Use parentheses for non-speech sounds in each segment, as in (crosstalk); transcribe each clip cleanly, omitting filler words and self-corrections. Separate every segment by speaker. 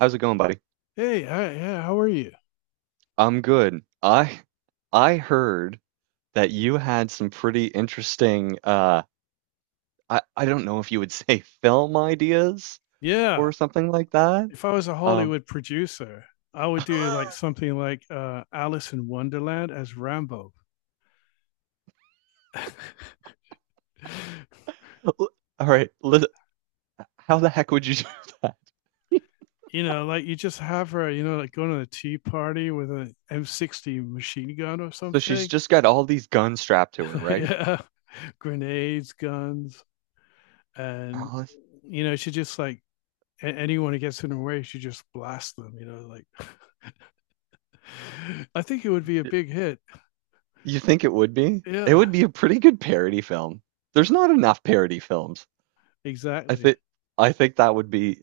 Speaker 1: How's it going, buddy?
Speaker 2: Hey, hi, yeah, how are you?
Speaker 1: I'm good. I heard that you had some pretty interesting I don't know if you would (laughs) say film ideas or
Speaker 2: Yeah,
Speaker 1: something like that.
Speaker 2: if I was a
Speaker 1: Um
Speaker 2: Hollywood producer, I would do like
Speaker 1: (laughs)
Speaker 2: something like Alice in Wonderland as Rambo. (laughs)
Speaker 1: all right, how the heck would you (laughs) do that?
Speaker 2: You know, like you just have her, you know, like going to a tea party with an M60 machine gun or
Speaker 1: So she's
Speaker 2: something.
Speaker 1: just got all these guns strapped to her,
Speaker 2: (laughs)
Speaker 1: right?
Speaker 2: Yeah, grenades, guns, and
Speaker 1: Oh,
Speaker 2: you know, she just like anyone who gets in her way, she just blasts them. You know, like (laughs) I think it would be a big hit.
Speaker 1: you think it would be? It
Speaker 2: Yeah,
Speaker 1: would be a pretty good parody film. There's not enough parody films. I
Speaker 2: exactly.
Speaker 1: think I think that would be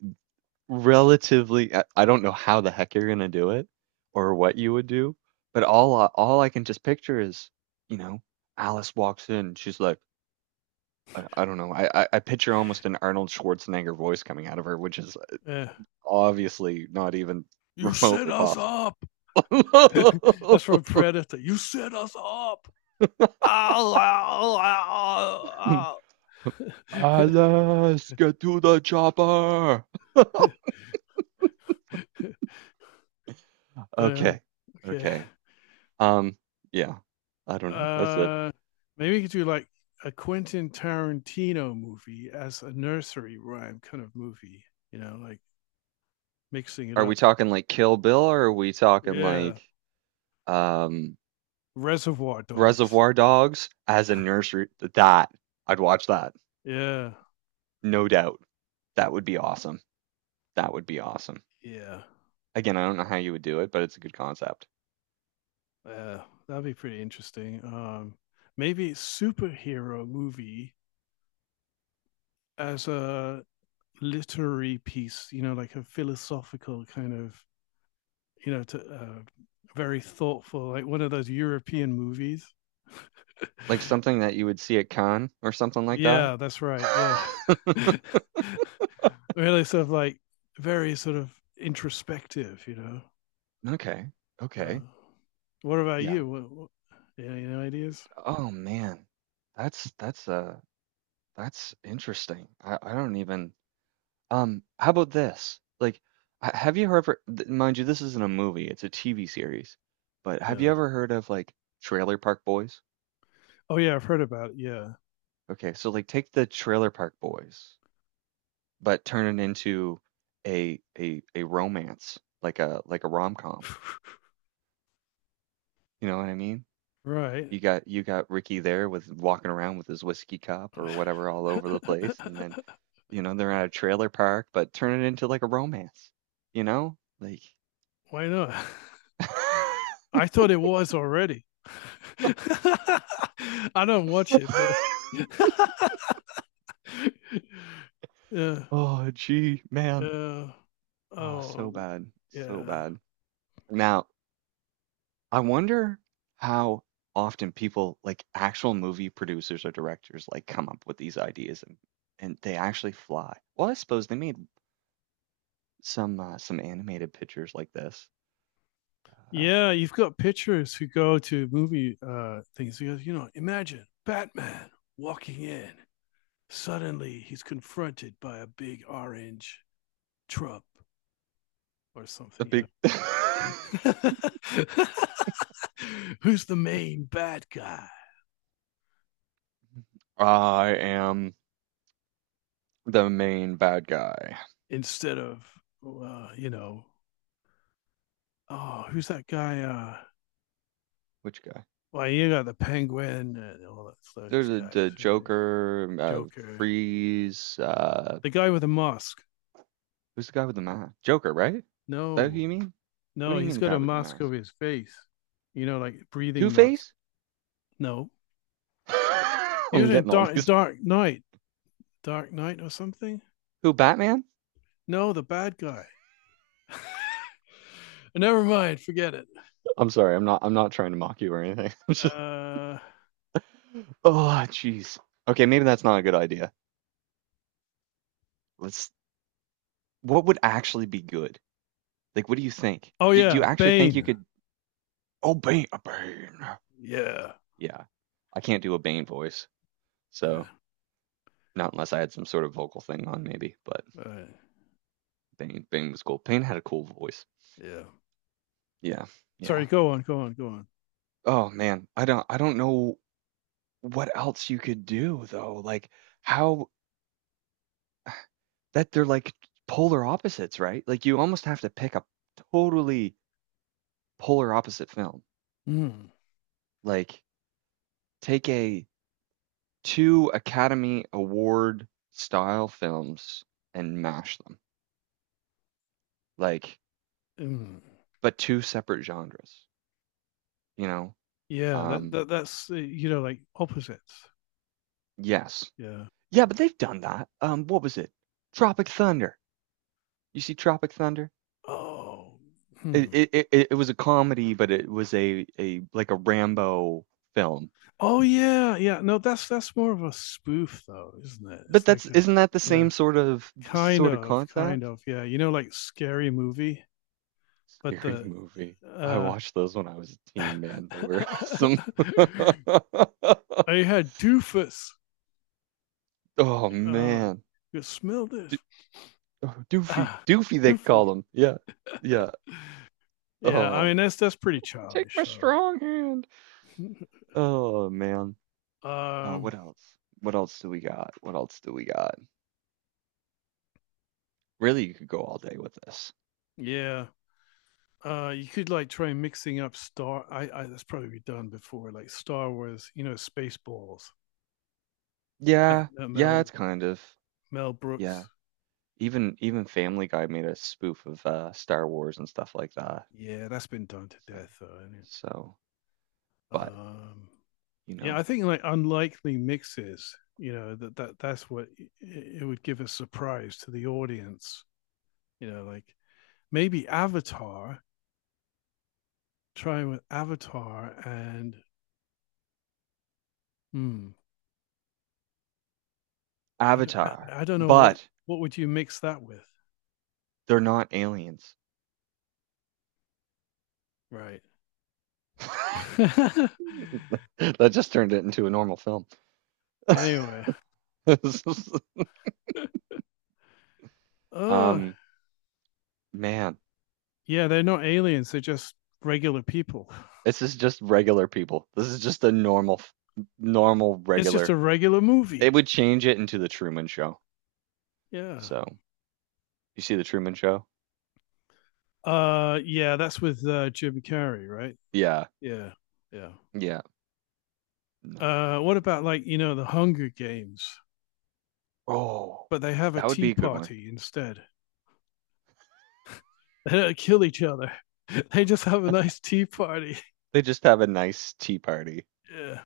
Speaker 1: relatively I don't know how the heck you're gonna do it or what you would do, but all I can just picture is, you know, Alice walks in, she's like, I don't know, I picture almost an Arnold Schwarzenegger voice coming out of her, which is
Speaker 2: Yeah.
Speaker 1: obviously not even
Speaker 2: You set
Speaker 1: remotely
Speaker 2: us
Speaker 1: possible.
Speaker 2: up. (laughs) That's from
Speaker 1: (laughs)
Speaker 2: Predator. You set us up. (laughs) Ow, ow, ow, ow.
Speaker 1: Alice, get to the chopper.
Speaker 2: (laughs) Oh,
Speaker 1: Okay,
Speaker 2: okay.
Speaker 1: okay. Um, yeah, I don't know. That's it.
Speaker 2: Uh, Maybe we could do like a Quentin Tarantino movie as a nursery rhyme kind of movie, you know, like mixing it
Speaker 1: Are we
Speaker 2: up.
Speaker 1: talking like Kill Bill, or are we talking
Speaker 2: Yeah.
Speaker 1: like? um,
Speaker 2: Reservoir Dogs.
Speaker 1: Reservoir Dogs as a nursery. That I'd watch that,
Speaker 2: Yeah.
Speaker 1: no doubt. That would be awesome. That would be awesome.
Speaker 2: Yeah.
Speaker 1: Again, I don't know how you would do it, but it's a good concept.
Speaker 2: Yeah. That'd be pretty interesting. Maybe superhero movie as a literary piece, you know, like a philosophical kind of, you know, to, very thoughtful, like one of those European movies. (laughs)
Speaker 1: Like something that you would see at Cannes or something like that.
Speaker 2: Yeah, that's right. Yeah.
Speaker 1: (laughs)
Speaker 2: (laughs) Really sort of like very sort of introspective, you know.
Speaker 1: Okay.
Speaker 2: Uh,
Speaker 1: Okay.
Speaker 2: what about
Speaker 1: Yeah.
Speaker 2: you? Yeah, any ideas?
Speaker 1: Oh man. That's that's interesting. I don't even how about this? Like, ha have you ever th mind you, this isn't a movie, it's a TV series. But have you
Speaker 2: Yeah.
Speaker 1: ever heard of, like, Trailer Park Boys?
Speaker 2: Oh, yeah, I've heard about it. Yeah.
Speaker 1: Okay, so, like, take the Trailer Park Boys, but turn it into a romance, like a rom-com. You know what I mean?
Speaker 2: Right.
Speaker 1: You got Ricky there with walking around with his whiskey cup
Speaker 2: (laughs)
Speaker 1: or whatever all over the place, and then, you know, they're at a trailer park, but turn it into like a romance, you know? Like
Speaker 2: Why not? I thought it was already. (laughs) I don't watch it, but
Speaker 1: (laughs)
Speaker 2: (laughs) yeah,
Speaker 1: Oh, gee, man.
Speaker 2: yeah,
Speaker 1: Oh,
Speaker 2: oh,
Speaker 1: so bad. So
Speaker 2: yeah,
Speaker 1: bad. Now, I wonder how often people, like actual movie producers or directors, like come up with these ideas and they actually fly. Well, I suppose they made some animated pictures like this. Uh,
Speaker 2: yeah. You've got pictures who go to movie things because you know, imagine Batman walking in. Suddenly, he's confronted by a big orange Trump or
Speaker 1: the
Speaker 2: something. You
Speaker 1: big
Speaker 2: know,
Speaker 1: (laughs)
Speaker 2: (laughs) who's the main bad guy
Speaker 1: I am the main bad guy.
Speaker 2: instead of you know, oh,
Speaker 1: The
Speaker 2: who's that
Speaker 1: Joker.
Speaker 2: guy?
Speaker 1: Which guy?
Speaker 2: Well, you got the Penguin and all that, those guys,
Speaker 1: The Joker,
Speaker 2: Joker,
Speaker 1: Freeze,
Speaker 2: the guy with the mask.
Speaker 1: Who's the guy with the mask? Joker, right? Is that who
Speaker 2: No,
Speaker 1: you mean? What
Speaker 2: No,
Speaker 1: do you
Speaker 2: he's
Speaker 1: mean the
Speaker 2: got
Speaker 1: guy
Speaker 2: a
Speaker 1: with the
Speaker 2: mask over
Speaker 1: mask?
Speaker 2: his face. You know, like
Speaker 1: Two
Speaker 2: breathing mask.
Speaker 1: Face?
Speaker 2: No,
Speaker 1: (laughs)
Speaker 2: he
Speaker 1: I'm
Speaker 2: was in
Speaker 1: getting all these.
Speaker 2: Dark Knight, Dark Knight or something.
Speaker 1: Who? Batman?
Speaker 2: No, the bad guy. (laughs) Never mind, forget it.
Speaker 1: I'm sorry. I'm not trying to mock you or anything. (laughs) I'm just.
Speaker 2: Uh,
Speaker 1: Oh, jeez. Okay, maybe that's not a good idea. Let's. What would actually be good? Like, what do you think?
Speaker 2: oh
Speaker 1: Do you
Speaker 2: yeah,
Speaker 1: actually think you
Speaker 2: Bane.
Speaker 1: could? Oh, Bane.
Speaker 2: Yeah,
Speaker 1: Yeah, I can't do a Bane voice, so
Speaker 2: yeah,
Speaker 1: not unless I had some sort of vocal thing on, maybe. But
Speaker 2: all right,
Speaker 1: Bane was cool. Bane had a cool voice.
Speaker 2: yeah.
Speaker 1: Yeah,
Speaker 2: Sorry,
Speaker 1: yeah.
Speaker 2: go on, go on, go on.
Speaker 1: Oh man, I don't know what else you could do though. Like how that they're like polar opposites, right? Like you almost have to pick a totally polar opposite film.
Speaker 2: Mm,
Speaker 1: Like take a two Academy Award style films and mash them. Like
Speaker 2: mm.
Speaker 1: but two separate genres, you know?
Speaker 2: Yeah, that,
Speaker 1: Um
Speaker 2: that that's uh, you know, like opposites.
Speaker 1: yes.
Speaker 2: Yeah.
Speaker 1: Yeah, but they've done that. What was it? Tropic Thunder. You see Tropic Thunder?
Speaker 2: Oh.
Speaker 1: It
Speaker 2: Hmm.
Speaker 1: it it, it- was a comedy, but it was a like a Rambo film.
Speaker 2: Oh yeah, yeah. No, that's more of a spoof though, isn't it?
Speaker 1: But
Speaker 2: It's like
Speaker 1: that's
Speaker 2: a
Speaker 1: isn't that the
Speaker 2: yeah,
Speaker 1: same
Speaker 2: kind
Speaker 1: sort of
Speaker 2: of, kind
Speaker 1: concept?
Speaker 2: of. Yeah, you know, like scary movie, but
Speaker 1: Scary
Speaker 2: the
Speaker 1: movie. I
Speaker 2: uh,
Speaker 1: watched those when I was a teen,
Speaker 2: (laughs)
Speaker 1: man. They were (laughs) awesome. (laughs)
Speaker 2: I had doofus.
Speaker 1: Oh
Speaker 2: Uh,
Speaker 1: man.
Speaker 2: you smell
Speaker 1: Do
Speaker 2: this,
Speaker 1: oh, Doofy.
Speaker 2: ah,
Speaker 1: Doofy they
Speaker 2: doofy.
Speaker 1: call him. Yeah. Yeah.
Speaker 2: Yeah, I
Speaker 1: Oh.
Speaker 2: mean that's pretty
Speaker 1: Take
Speaker 2: childish
Speaker 1: my
Speaker 2: though.
Speaker 1: strong hand. Oh man.
Speaker 2: (laughs)
Speaker 1: Oh,
Speaker 2: um,
Speaker 1: what else? What else do we got? What else do we got? Really, you could go all day with this.
Speaker 2: yeah. You could like try mixing up Star. I that's probably been done before, like Star Wars. You know, Spaceballs. That,
Speaker 1: Yeah, yeah,
Speaker 2: Mel
Speaker 1: it's kind of.
Speaker 2: Mel
Speaker 1: Yeah.
Speaker 2: Brooks.
Speaker 1: Even Family Guy made a spoof of Star Wars and stuff like that.
Speaker 2: Yeah, that's been done to
Speaker 1: So
Speaker 2: death, though. Isn't it?
Speaker 1: so but,
Speaker 2: Um,
Speaker 1: you
Speaker 2: yeah, I
Speaker 1: know,
Speaker 2: think like unlikely mixes. You know that's what it would give a surprise to the audience. You know, like maybe Avatar. Trying with Avatar and hmm, I don't,
Speaker 1: Avatar.
Speaker 2: I don't know
Speaker 1: But
Speaker 2: what would you mix that with,
Speaker 1: they're not aliens.
Speaker 2: right?
Speaker 1: (laughs)
Speaker 2: (laughs)
Speaker 1: That just turned it into a normal film.
Speaker 2: Anyway,
Speaker 1: (laughs)
Speaker 2: (laughs) uh,
Speaker 1: Um, man,
Speaker 2: yeah, they're not aliens. They're just regular people.
Speaker 1: this is just regular people. This is just a normal
Speaker 2: It's just
Speaker 1: regular.
Speaker 2: a regular movie.
Speaker 1: It would change it into the Truman Show.
Speaker 2: Yeah.
Speaker 1: So, you see the Truman Show?
Speaker 2: Yeah, that's with Jim Carrey, right?
Speaker 1: Yeah.
Speaker 2: Yeah, yeah.
Speaker 1: Yeah. No, that would
Speaker 2: What
Speaker 1: be
Speaker 2: about like you know the Hunger Games,
Speaker 1: Oh,
Speaker 2: but they have a
Speaker 1: that would
Speaker 2: tea
Speaker 1: be a good one.
Speaker 2: party instead. (laughs) They don't kill each other. (laughs) They just have a nice tea party. (laughs)
Speaker 1: They just have a nice tea party.
Speaker 2: Yeah.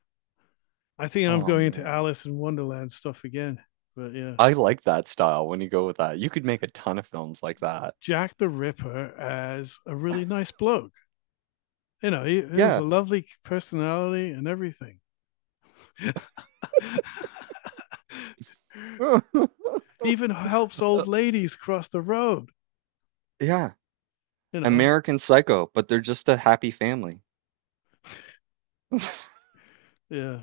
Speaker 2: I think I'm
Speaker 1: Oh
Speaker 2: going into
Speaker 1: man.
Speaker 2: Alice in Wonderland stuff again. But yeah,
Speaker 1: I like that style when you go with that. You could make a ton of films like that.
Speaker 2: Jack the Ripper as a really nice
Speaker 1: (laughs)
Speaker 2: bloke, you know, he was a
Speaker 1: yeah.
Speaker 2: lovely personality and everything. (laughs)
Speaker 1: (laughs)
Speaker 2: Even helps
Speaker 1: Uh,
Speaker 2: old ladies cross the road,
Speaker 1: yeah.
Speaker 2: you know.
Speaker 1: American Psycho, but they're just a happy family. (laughs)
Speaker 2: Yeah,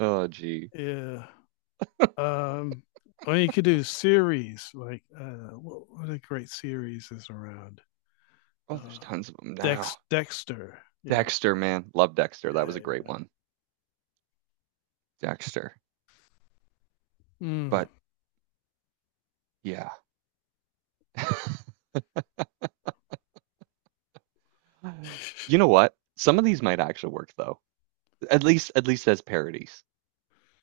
Speaker 1: oh, gee.
Speaker 2: yeah. Um, I mean, you could do series like what a great series is around
Speaker 1: Oh,
Speaker 2: uh,
Speaker 1: there's tons of them now.
Speaker 2: Dexter, you know.
Speaker 1: Dexter, man. Love Dexter.
Speaker 2: Yeah,
Speaker 1: That was a great
Speaker 2: yeah.
Speaker 1: one. Dexter.
Speaker 2: Mm.
Speaker 1: But
Speaker 2: (laughs)
Speaker 1: yeah. (laughs) you know what? Some of these might actually work though. At least as parodies.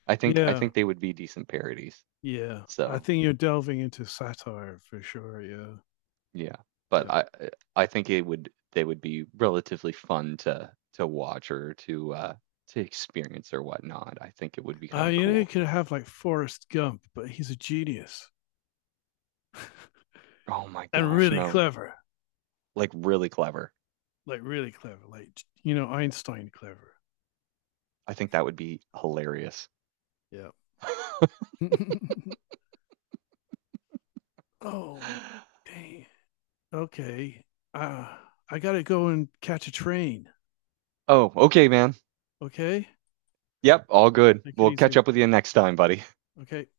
Speaker 1: I think I
Speaker 2: Yeah,
Speaker 1: think they would be decent parodies.
Speaker 2: yeah. I
Speaker 1: So
Speaker 2: think you're delving into satire for sure. Yeah,
Speaker 1: yeah, but
Speaker 2: yeah.
Speaker 1: I think it would they would be relatively fun to watch or to experience or whatnot. I think it would be kind of
Speaker 2: You know, you
Speaker 1: cool.
Speaker 2: could have like Forrest Gump, but he's a genius
Speaker 1: Oh my
Speaker 2: and
Speaker 1: gosh, no, like really clever.
Speaker 2: really clever, like you know Einstein clever.
Speaker 1: I think that would be hilarious.
Speaker 2: Yeah. (laughs) Oh,
Speaker 1: (laughs)
Speaker 2: dang. Okay. Uh, I gotta go and catch a train.
Speaker 1: oh, okay, man.
Speaker 2: Okay.
Speaker 1: Yep, all good.
Speaker 2: Take it
Speaker 1: We'll catch
Speaker 2: easy.
Speaker 1: up with you next time, buddy.
Speaker 2: Okay.